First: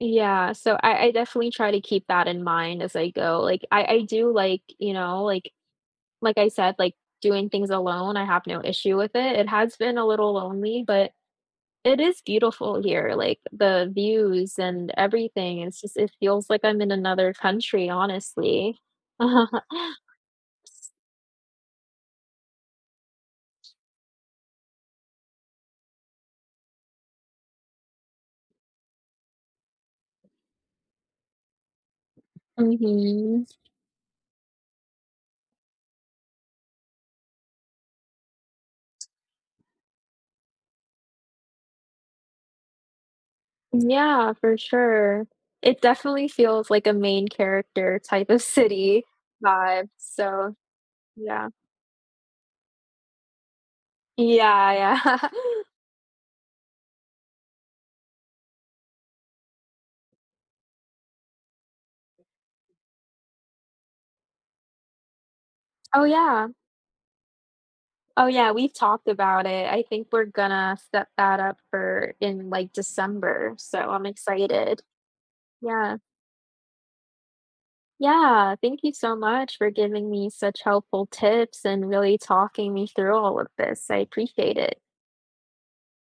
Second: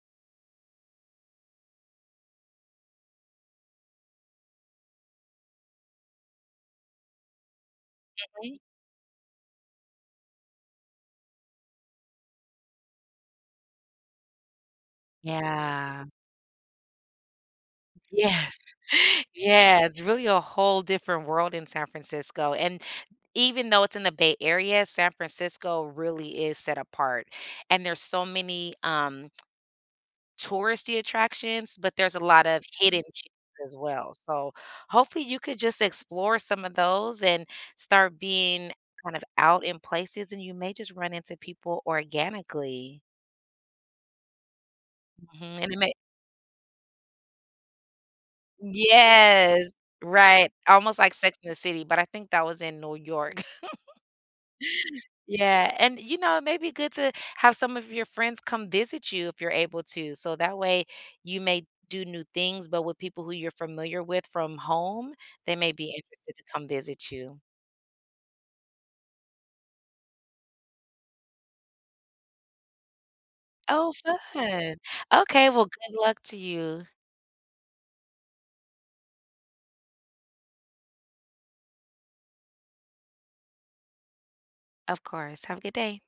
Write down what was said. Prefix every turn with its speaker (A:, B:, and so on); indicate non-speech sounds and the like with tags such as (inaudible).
A: Yeah, so, I I definitely try to keep that in mind as I go, like, I I do, like, you know, like like I said, like, doing things alone,
B: Yeah,
A: I have
B: right.
A: no issue with it. It has been a little lonely, but it is beautiful here, like, the views and everything, it's just
B: Yeah.
A: it feels like I'm in another country,
B: Yes!
A: honestly.
B: Yes, really a whole
A: (chuckles)
B: different world in San Francisco, and even though it's in the Bay Area, San Francisco really is set apart. And there's so many, um touristy attractions, but there's a lot of hidden gems
A: Mhm.
B: as well. So, hopefully, you could just explore some of those, and start being kind of out in places, and you may just run into people organically.
A: Yeah, for sure.
B: Mhm, and it
A: It
B: may
A: definitely feels like a main character type of city
B: Yes,
A: vibe,
B: right,
A: so,
B: almost like Sex
A: yeah.
B: and the City, but I think that was in New York. (laughs)
A: Yeah, yeah. (laughs)
B: Yeah, and, you know, it may be good to have some of your friends come visit you, if you're able to, so, that way, you may do new things, but with people who you're familiar with from home, they may be
A: Oh,
B: interested to
A: yeah.
B: come visit you.
A: Oh, yeah, we've talked about it, I think we're gonna set that up for in, like, December, so
B: Oh,
A: I'm
B: fun.
A: excited.
B: Okay, well, good
A: Yeah.
B: luck to you.
A: Yeah. Thank you so much for giving me such helpful tips and really talking me through all of this, I appreciate it.
B: Of course. Have a good day.